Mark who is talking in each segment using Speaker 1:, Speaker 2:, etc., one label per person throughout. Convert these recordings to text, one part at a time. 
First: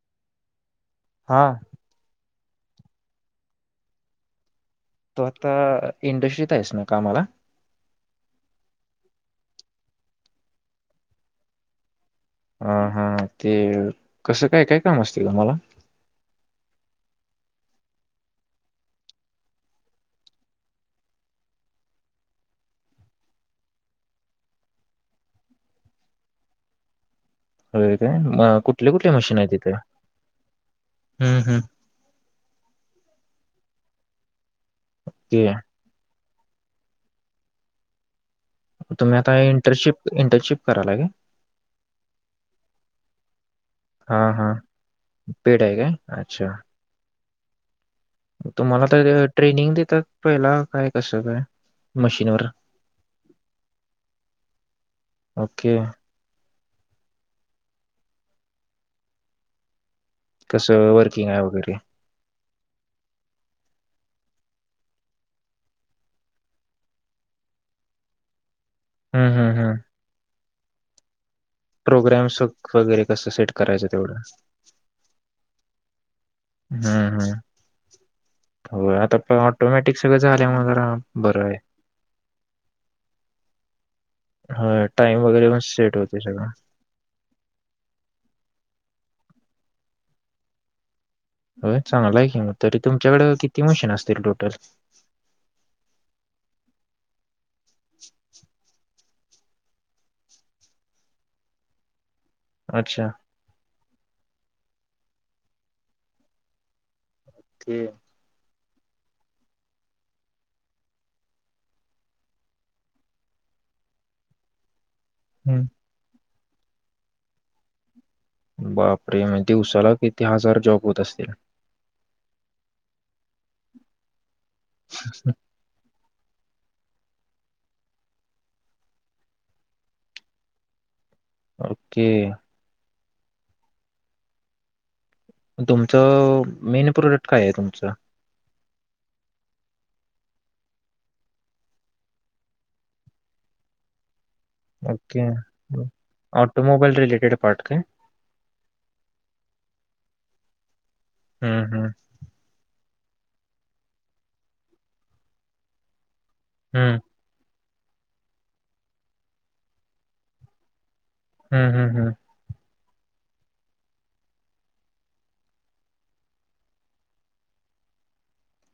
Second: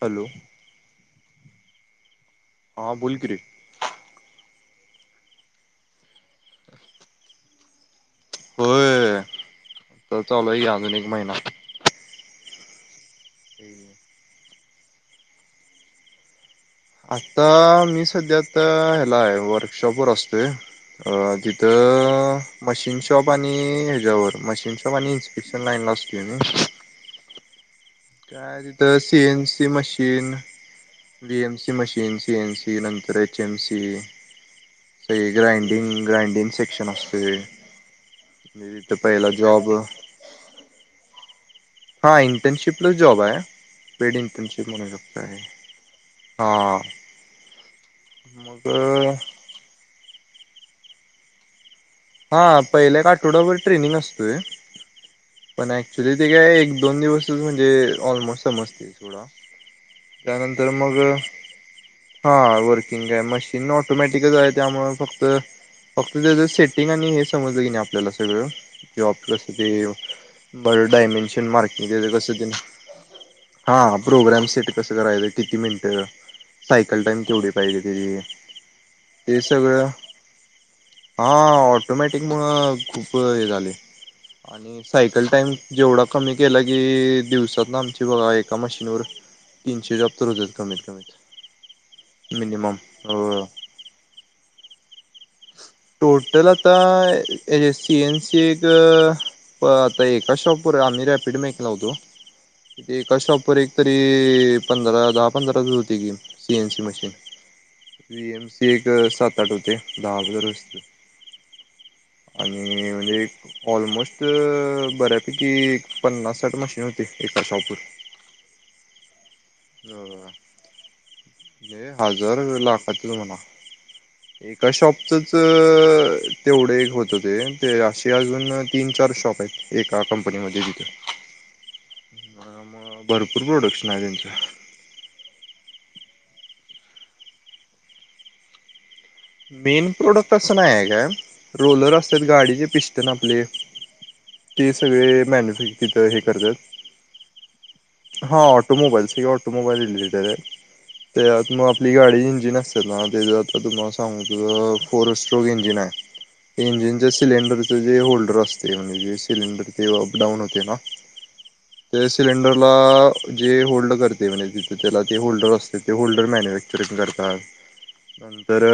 Speaker 1: Hello,
Speaker 2: हां,
Speaker 1: हा बोल कि रे.
Speaker 2: तो आता इंडस्ट्री हाईस नव्ह कामाला?
Speaker 1: होय तर चालू हाय की अजून एक महिना.
Speaker 2: हां, हां. ते कसं काय काय काम असतय तुम्हाला?
Speaker 1: आता मी सध्या आता ह्याला आहे, वर्कशॉपवर असतोय, तिथं मशीन शॉप आणि ह्याच्यावर मशीनशॉप आणि इन्स्पेक्शन लाईनला असतोय मी.
Speaker 2: होय म
Speaker 1: काय
Speaker 2: कुठले
Speaker 1: तिथं
Speaker 2: कुठले
Speaker 1: सी
Speaker 2: मशीन
Speaker 1: एन
Speaker 2: आहे
Speaker 1: सी
Speaker 2: तिथे
Speaker 1: मशीन,
Speaker 2: हम्म
Speaker 1: बी एम
Speaker 2: हम्म
Speaker 1: C machine, C N C नंतर एक टीम सी, सगळी
Speaker 2: ते
Speaker 1: ग्राईंडिंग ग्रैंडिंग सेक्शन असतय,
Speaker 2: तुम्ही आता इंटर्नशिप इंटर्नशिप करालाय काय?
Speaker 1: हा इंटर्नशिपलाच जॉब आहे
Speaker 2: हा हा
Speaker 1: पेडइंटनशिप म्हणू शकतोय
Speaker 2: पेड आहे काय अच्छा
Speaker 1: हा.
Speaker 2: तुम्हाला
Speaker 1: मग
Speaker 2: तर ट्रेनिंग देतात. पहिला काय कसं काय?
Speaker 1: हा
Speaker 2: मशीनवर
Speaker 1: पहिल्या काठोड्यावर ट्रेनिंग असतोय पण
Speaker 2: ओके
Speaker 1: ऍक्चुली ते काय, दोन दिवस म्हणजे ऑलमोस्ट समजतय थोडं
Speaker 2: कसं वर्किंग आहे वगैरे.
Speaker 1: हा वर्किंग मशीन ऑटोमॅटिकच आहे यामुळे फक्त फक्त सेटिंग. सेटिंग आणि हे समजलं की नाही आपल्याला सगळं ते
Speaker 2: हम्म
Speaker 1: ऑपला अस
Speaker 2: हम्म हम्म
Speaker 1: ते बर्ड डायमंड ची मार्किंग च कस
Speaker 2: प्रोग्राम्स
Speaker 1: तेन
Speaker 2: वगैरे कसं सेट करायचं
Speaker 1: हा
Speaker 2: तेवढं
Speaker 1: प्रोग्राम सेट कसं कराय किती मिनटं
Speaker 2: हम्म हम् हो आता प ऑटोमॅटिक सगळ झालं म्हणून जरा. बरं
Speaker 1: हां
Speaker 2: आहे
Speaker 1: ऑटोमॅटिक मग खूप हे झाले आणि
Speaker 2: होय टाइम
Speaker 1: सायकल
Speaker 2: वगैरे
Speaker 1: टाईम
Speaker 2: पण सेट
Speaker 1: जेवढा
Speaker 2: होते
Speaker 1: कमी
Speaker 2: सगळं
Speaker 1: केला की दिवसात ना आमची बघा एका मशीनवर. तीनशे जॉब तर होत्यात कमीत कमी
Speaker 2: हो चांगल आहे कि मग तरी तुमच्याकडे किती मशीन असतील टोटल.
Speaker 1: टोटल आता सीएनसी एक होय आता एका शॉप वर आम्ही रॅपिड मेकला. होतो तेथे
Speaker 2: अच्छा
Speaker 1: एका शॉपवर एक तरी पंधरा दहा पंधराच होती की सी एन सी मशीन
Speaker 2: ते
Speaker 1: वी एम सी एक अ सात आठ होते दहा वजर रते आणि म्हणजे एक ऑलमोस्ट बऱ्यापैकी
Speaker 2: हम्म
Speaker 1: पन्नास त्यात मशीन होते एका शॉपवर
Speaker 2: बापरे म दिवसाला किती हजार जॉब होत असतील?
Speaker 1: जर वेळेला कात म्हणा एका शॉपचच अ तेवढे होत ते ते असे अजून तीन चार शॉप आहेत एका कंपनीमध्येध्ये जिथे
Speaker 2: ओके
Speaker 1: भरपूर प्रोडक्टसन आहे त्यानंच
Speaker 2: तुमचं मेन प्रोडक्ट काय आहे तुमचं.
Speaker 1: मेन प्रोडक्ट असं नाही काय काय रोलर असतात गाडीचे पिस्तन आपले. ते सगळे
Speaker 2: ओके
Speaker 1: मॅन्युफॅक्चर हे
Speaker 2: ऑटोमोबाईल रिलेटेड पार्ट काय
Speaker 1: करतात हां ऑटोमोबाईल्स हे ऑटोमोबाईल रिलेटेड आहे. ते मग
Speaker 2: हम्म हम्म
Speaker 1: आपली गाडी इंजिन असतय ना ते जात्याती माग फोरेस्ट्रो इंजिन आहे
Speaker 2: हम्म
Speaker 1: इंजिनच्या सिलेंडर जे होल्डर असते म्हणजे जे सिलेंडर ते अप डाऊन होते ना
Speaker 2: हम्म हम्म
Speaker 1: ते
Speaker 2: हम्म
Speaker 1: सिलेंडरला जे होल्ड करते जे होल्डर असते ते होल्डर मॅगरेटिंग करतात तर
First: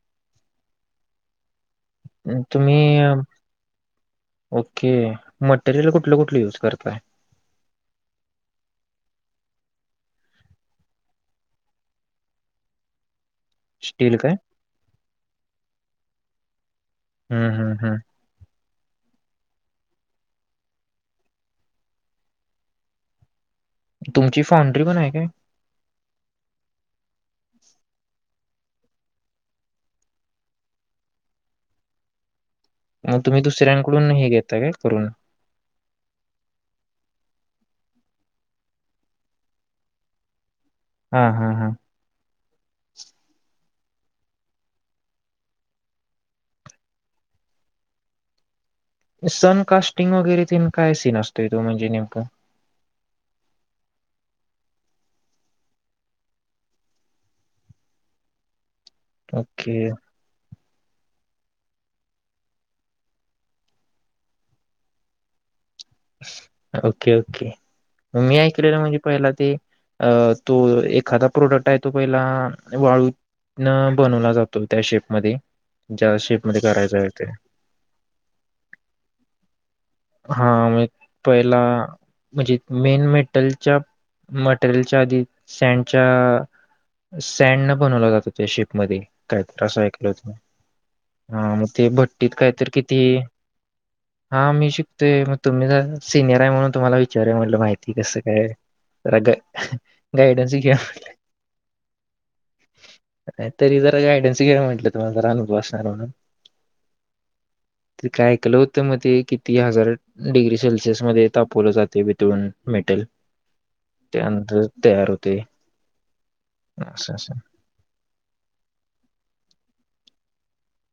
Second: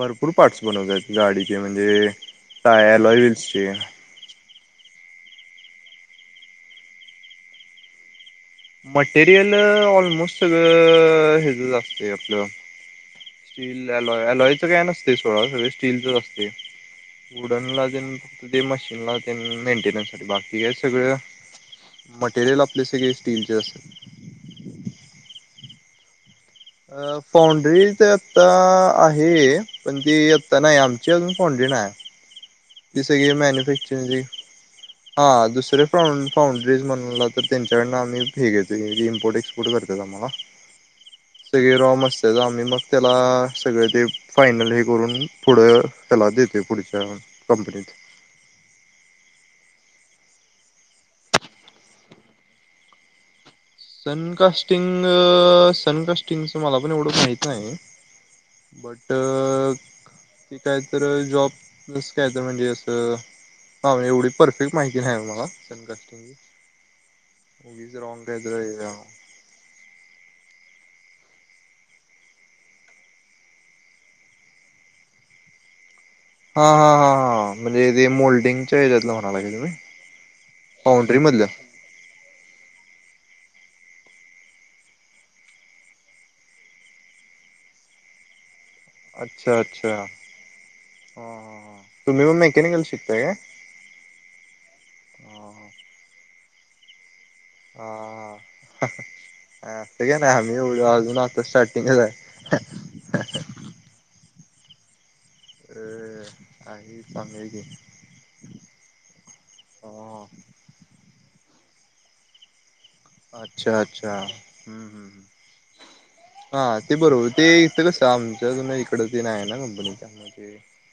Speaker 1: भरपूर पार्टस बनवतात गाडीचे म्हणजे
Speaker 2: हम्म तुम्ही अ,
Speaker 1: टायलॉ विल्सची
Speaker 2: ओके मटेरियल कुठलं कुठलं युज करताय
Speaker 1: मटेरियल ऑलमोस्ट सगळं हेच च असतय आपलं चीन ला लोयाला इथं काय नसत ते सोळा सगळे स्टीलच असते
Speaker 2: हम्म
Speaker 1: उडन
Speaker 2: हम्म
Speaker 1: ला
Speaker 2: हम्म
Speaker 1: जे फक्त मशीन ला मेंटेन्स ला हे सगळ मटेरियल आपले सगळे स्टील
Speaker 2: तुमची फाउंड्री पण आहे काय
Speaker 1: अ फोंन्ड्री तर आता आहे पण ती आता नाही आमची अजून फोंन्ड्री नाही ती
Speaker 2: मग
Speaker 1: सगळी
Speaker 2: तुम्ही दुसऱ्यांकडून
Speaker 1: मॅन्युफॅक्चरिंग
Speaker 2: नाही घेता का
Speaker 1: हा दुसरे फा फाउंन्ड्रीज म्हणलात तर त्यांच्याकडंन आम्ही हे घेतोे इम्पोर्ट एक्सपोर्ट करतात आम्हाला
Speaker 2: हा हा हा
Speaker 1: सगळे रॉम असते जा आम्ही मग त्याला सगळे ते फायनल हे करून पुढं त्याला देते पुढच्या कंपनीत
Speaker 2: सनकास्टिंग वगैरे ते काय सीन असतोय तो म्हणजे नेमक
Speaker 1: सनकास्टिंग सनकास्टिंगच मला पण एवढं माहीत नाही बट
Speaker 2: ओके
Speaker 1: की काय तर जॉब प्लस काय तर म्हणजे असं ह एवढी परफेक्ट माहिती नाही मला सनकास्टिंगची
Speaker 2: ओके ओके
Speaker 1: उगीच
Speaker 2: मग
Speaker 1: रॉंग
Speaker 2: मी
Speaker 1: काय
Speaker 2: ऐकलेलं म्हणजे
Speaker 1: तर
Speaker 2: पहिला ते अ तो एखादा प्रोडक्ट आहे तो पहिला वाळून बनवला जातो त्या शेपमध्ये ज्या शेपमध्ये
Speaker 1: हा हा
Speaker 2: करायचा आहे
Speaker 1: हा
Speaker 2: ते
Speaker 1: हा म्हणजे ते मोल्डिंगच्या आहे त्यातलं म्हणालाय का तुम्ही
Speaker 2: हा मग
Speaker 1: मधलं
Speaker 2: पहिला म्हणजे मेन मेटलच्या मटेरियलच्या आधी सँडच्या सँड न बनवलं जात हो त्या शिप मध्ये
Speaker 1: अच्छा
Speaker 2: कायतर असं
Speaker 1: अच्छा हा
Speaker 2: ऐकलं होत हा मग ते
Speaker 1: तुम्ही
Speaker 2: भट्टीत
Speaker 1: मग
Speaker 2: कायतरी
Speaker 1: मेकॅनिकल
Speaker 2: किती
Speaker 1: शिकताय काय
Speaker 2: हा मी शिकतोय मग
Speaker 1: हा
Speaker 2: तुम्ही जर सिनिअर आहे म्हणुन तुम्हाला विचाराव म्हटलं माहिती कसं
Speaker 1: हा
Speaker 2: काय जरा
Speaker 1: हा असं काय नाही
Speaker 2: गायडन्स
Speaker 1: आम्ही
Speaker 2: घ्यावं
Speaker 1: एवढं अजून आता स्टार्टिंगच आहे
Speaker 2: म्हटलं तरी जरा गायडन्स [unintelligible] म्हटलं तर रान
Speaker 1: अ आहे चांगलं की
Speaker 2: [unintelligible] काय ऐकलं होतं मधे की ती या जरल
Speaker 1: हा
Speaker 2: डिग्री सेल फिस मधे थांब पोर जातील [unintelligible]
Speaker 1: अच्छा अच्छा हम्म
Speaker 2: तयार
Speaker 1: हम्
Speaker 2: होते
Speaker 1: हा ते
Speaker 2: असं
Speaker 1: बरोबर
Speaker 2: असं
Speaker 1: ते इथं कस आमच्यान इकड ते नाही ना [unintelligible]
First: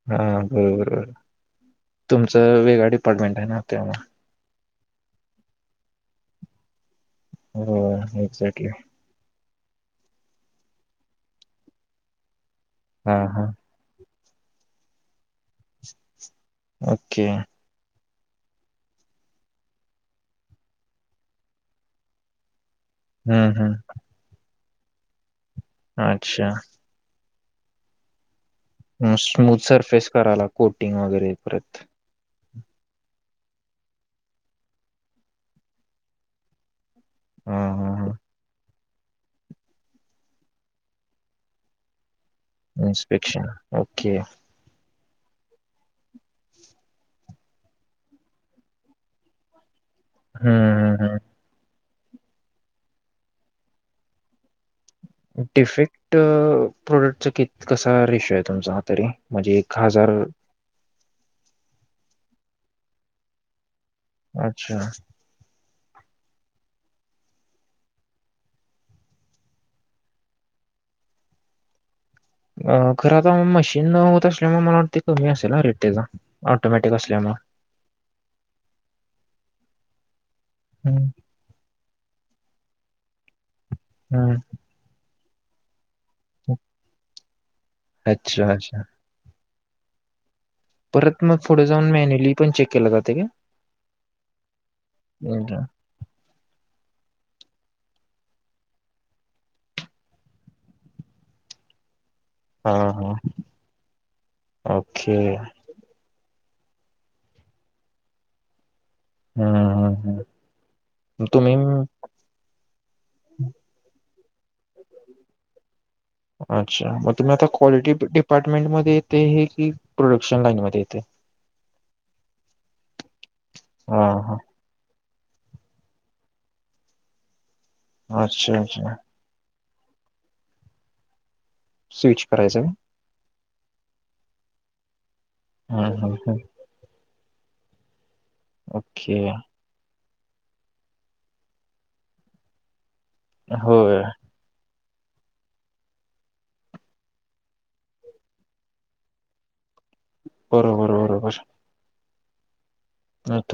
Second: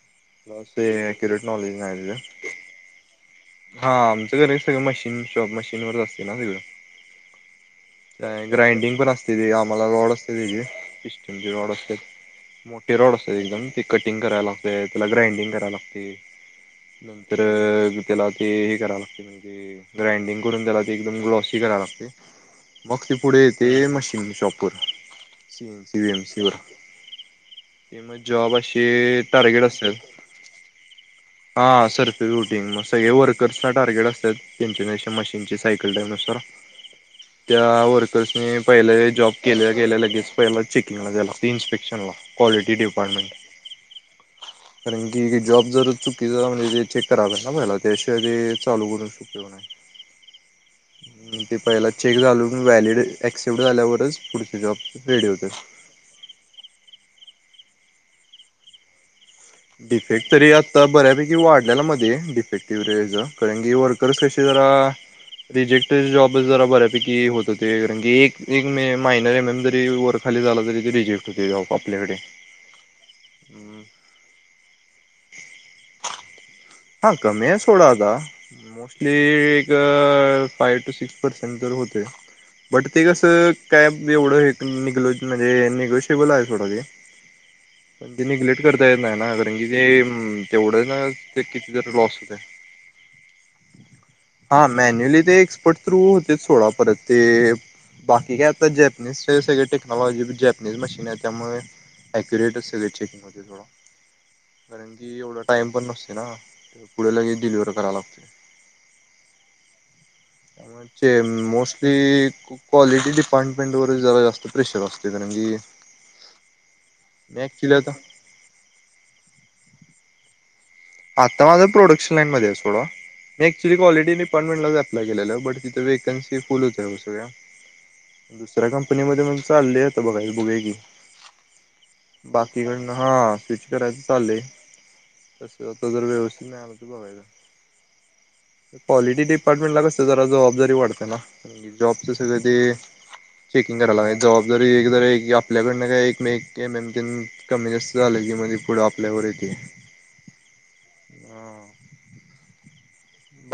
Speaker 2: हा
Speaker 1: प्लस ते
Speaker 2: बरोबर,
Speaker 1: ॲक्युरेट नॉलेज नाही त्याचं
Speaker 2: तुमच वेगळ डिपार्टमेंट आहे ना?
Speaker 1: हा
Speaker 2: त्यामुळे
Speaker 1: आमचंडे ते सगळं मशीन शॉप मशीनवर असतेना वेगळं
Speaker 2: हो
Speaker 1: ए
Speaker 2: एक्झॅक्टली
Speaker 1: ग्राइंडिंग पण असते ते आम्हाला अलाऊड असते तिथे इस इंजि रॉड असतेत मोठ्ठे रॉड
Speaker 2: हा
Speaker 1: असता
Speaker 2: हा
Speaker 1: एकदम तिकट गराय लागतय त्याला ग्रांडिंग कराव लागते
Speaker 2: ओके
Speaker 1: नंतर त्याला ते हे कराव लागते म्हणजे ग्राइंडिंग करून त्याला ते एकदम ग्लॉसी कराव लागते मग ते पुढे
Speaker 2: हम्म
Speaker 1: येते
Speaker 2: हम्म
Speaker 1: मशीन शॉप [unintelligible] सिनसीवेन
Speaker 2: अच्छा
Speaker 1: शिवर ते म जॉब ऐ
Speaker 2: अ स्मूथ सरफेस करायला कोटिंग वगैरे परत
Speaker 1: ही मस् सगळे वर्कर्सना टार्गेट असत्यात त्यांच्यानश मशीनची सायकल टाईम नुसार
Speaker 2: हा
Speaker 1: त्या
Speaker 2: हा हा
Speaker 1: वर्कर्सनी पहिले जॉब केल्या गेल्या लगेच पहिलं चेकिंगला द्यायला इन्स्पेक्शन ला
Speaker 2: इन्स्पेक्शन ओके
Speaker 1: कारण की एकेक जॉब जर चुकी [unintelligible] जे ते चेक करावं ना पहिला त्याच्याआधी चालू बोलून उपयोग नाही
Speaker 2: हम्म हम्म हम्
Speaker 1: ते पहिला चेक झालू की व्हॅलिड ॲक्सेप्ट झाल्यावरच पुढचे जॉब रेडी होते
Speaker 2: डिफेक्ट अ प्रोडक्टचकीत कसा रेशो आहे तुमचा हा तरी? म्हणजे
Speaker 1: डफेक्ट तरी आता बऱ्या पैकी वाढलेला मधे डिफेटेक्टिव रेज जा कळेनगीवर खर कशी जरा
Speaker 2: अच्छा.
Speaker 1: रिजेक् ते जॉबच जरा बऱ्यापैकी होत होते कारण की एक दिग मे महिनर नंतरही वरखाली झाला तरी ते रिजेक्ट होते जॉब आपल्याकडे
Speaker 2: अ खरं आता मशीन होत असल्यामुळे मला ते कमी असेला
Speaker 1: हा कमी सोडा आता मोस्टली अ [unintelligible] फाईव्ह टू
Speaker 2: हं,
Speaker 1: सिक्स पर्सन दर होतंय. बट ते कसं काय
Speaker 2: हं,
Speaker 1: एवढं हे निघत म्हणजे [unintelligible] [unintelligible] आहे
Speaker 2: हं.
Speaker 1: सोडा ते पण ते
Speaker 2: अच्छा,
Speaker 1: निग्लेक्ट
Speaker 2: अच्छा.
Speaker 1: करता येत नाही. अ [unintelligible] तेवढं ना
Speaker 2: परत मग
Speaker 1: ते
Speaker 2: पुढे
Speaker 1: किती
Speaker 2: जाऊन
Speaker 1: तरी लॉस
Speaker 2: मॅन्युअली
Speaker 1: होतंय,
Speaker 2: पण चेक केलं जाते का?
Speaker 1: हा मॅन्युअली ते
Speaker 2: हं,
Speaker 1: एक्सपर्ट थ्रू होत्यात सोडा परत ते बाकी काय आता [unintelligible] सगळे टेक्नॉलॉजी जॅपनीज मशीन आहेत त्यामुळे क्युरेटच सगळे
Speaker 2: हां, हां.
Speaker 1: चेकिंग होते सोडा कारण
Speaker 2: ओके.
Speaker 1: की [unintelligible] पुढेला हे डिलिव्हर करायला लागते.
Speaker 2: हम्ं हम्ं हम्ं
Speaker 1: म्हणजे मोस्टली क्वालिटी डिपार्टमेंट वर जरा [unintelligible] असते कारण की
Speaker 2: अच्छा! मग तुम्ही
Speaker 1: मी
Speaker 2: आता
Speaker 1: ऍक्च्युली
Speaker 2: क्वालिटी डिपार्टमेंट मध्ये ते हे की प्रोडक्शन येते?
Speaker 1: आता माझं प्रोडक्शन लाईन मध्ये आहे सोड मी क्च्युअली
Speaker 2: हां,
Speaker 1: कॉलेटी
Speaker 2: हां.
Speaker 1: डिपार्टमेंट ला गेलेलं बट तिथं वेकन्सी फुल होत्या सगळ्या
Speaker 2: अच्छा,
Speaker 1: दुसऱ्या
Speaker 2: अच्छा.
Speaker 1: कंपनीमध्ये चालल्या आता बघायचं बघूया की
Speaker 2: स्विच करायचं
Speaker 1: बाकी [unintelligible]
Speaker 2: का?
Speaker 1: करायचं चाललंय. आता
Speaker 2: हं
Speaker 1: तर
Speaker 2: हं हं.
Speaker 1: व्यवस्थित नाही [inaudible]
Speaker 2: ओके
Speaker 1: पॉलिटी डिपार्टमेंटला आता जरा जबाबदारी वाढतीय ना कारण जॉबचं सगळं ते चेकिंग
Speaker 2: होय.
Speaker 1: करायला जबाबदारी आपल्याकडनं का एक एम - एम तेनं कमी जास्त झालं की म्हणजे पुढं आपल्यावर येथे -
Speaker 2: बरोबर -बरोबर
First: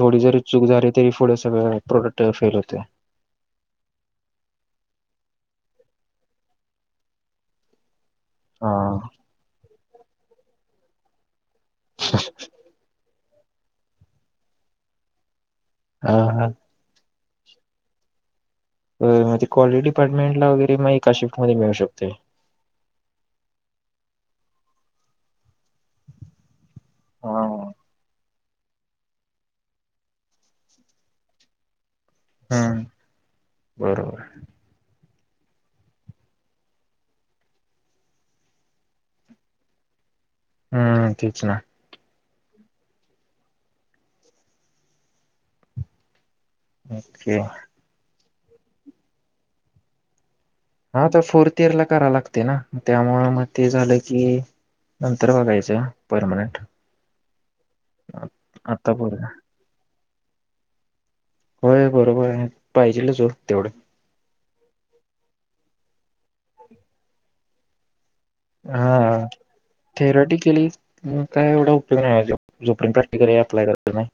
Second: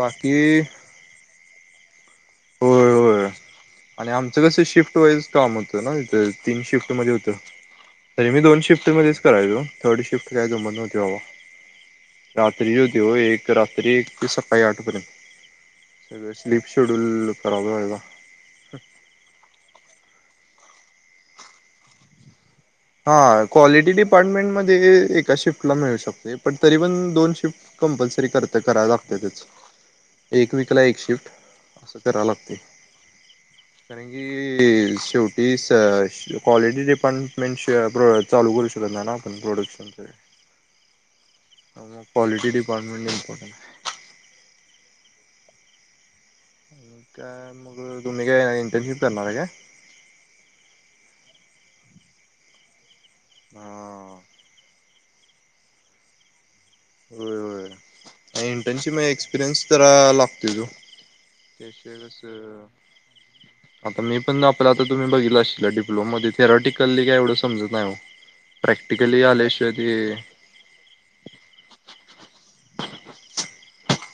Speaker 2: थोडी जरी चूक झाली तरी पुढं सगळं फेल होते.
Speaker 1: होय होय आणि आमचं कसं शिफ्ट वाईज काम होतं ना तिथं तीन शिफ्ट मध्ये होत तरी मी दोन
Speaker 2: हा
Speaker 1: शिफ्ट मध्येच करायचो थर्ड शिफ्ट [unintelligible] रात्रीची होती ओ एक रात्री एक ते सकाळी आठ पर्यंत
Speaker 2: हा
Speaker 1: सगळं
Speaker 2: हा
Speaker 1: स्लीप शूट खराब होयला
Speaker 2: अ म्हणजे कॉलिटी डपार्टमें ला वगैरे ते मग एका शिफ्टमध्ये मिळू शकते
Speaker 1: हा क्वालिटी डिपार्टमेंट मध्ये हे एका शिफ्टला मिळू शकते पण तरी पण दोन शिफ्ट
Speaker 2: हम्म
Speaker 1: कंपल्सरी करत तर करावं लागत्यातचं एक वीकला एक शिफ्ट असं कराय लागतंय कारण
Speaker 2: बरोबर
Speaker 1: की शेव हीचं क्वालिटी डिपार्टमें मेनशो अ ब चालू करू शकत नाही ना आपण प्रोडक्शन ते
Speaker 2: हम्म तेचं ना
Speaker 1: क्वालिटी डिपार्टमेंट इमपॉर्टंट आहे.
Speaker 2: ओके.
Speaker 1: काय मग मी काय इंटर्नशिप करणार आहे काय?
Speaker 2: हा त्या फोर्थ इयर ला करायं लागतंय ना त्यामुळं मग ते झालं
Speaker 1: हा
Speaker 2: की नंतर बघायचं पर्मनंट
Speaker 1: होय होय.
Speaker 2: आता
Speaker 1: इंटर्नशिप
Speaker 2: बघ
Speaker 1: एक्सपिरियनस तर करा लागतोय तो
Speaker 2: होय
Speaker 1: त्याशिवाय
Speaker 2: बरोबर आहे
Speaker 1: कसं
Speaker 2: पाहिजेलचं ओ तेवढं
Speaker 1: आता मी पण आपला आता तुम्ही बघितलं अशिलां डिप्लोमामध्ये थेराटिकली का एवढं समजत नाही ओ
Speaker 2: हा थेराटी केली मग काय एवढा उपयोग नाही जाॅब जो पर्यंत प्रॅक्टिकल आहे अप्लाय करायचं नाही.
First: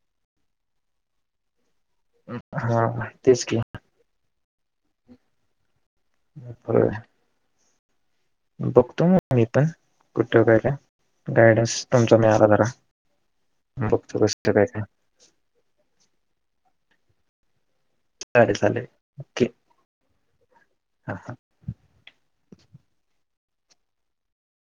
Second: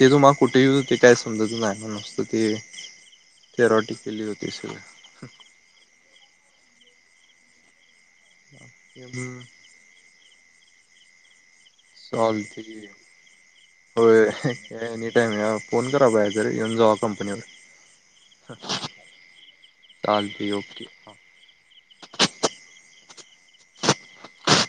Speaker 1: ते तुम्हाला कुठेही येऊ देत काय समजत नाही मनस्तुती
Speaker 2: हा तेच की
Speaker 1: थेराॉटीकली होती ते सगळं
Speaker 2: [unintelligible] बघतो मग
Speaker 1: त्यामुळं
Speaker 2: मी पण कुठं काय काय गायडन्स. तुमचा मिळाला
Speaker 1: चालतय
Speaker 2: जरा
Speaker 1: की होय
Speaker 2: बघतो कसं काय काय
Speaker 1: एनी टाईम या फोन करा बाहे तर येऊन जावा. कंपनी वर.
Speaker 2: चालेल, चालेल, ओके.
Speaker 1: चालते ओके हां
Speaker 2: हा. हा.
Speaker 1: [inaudible]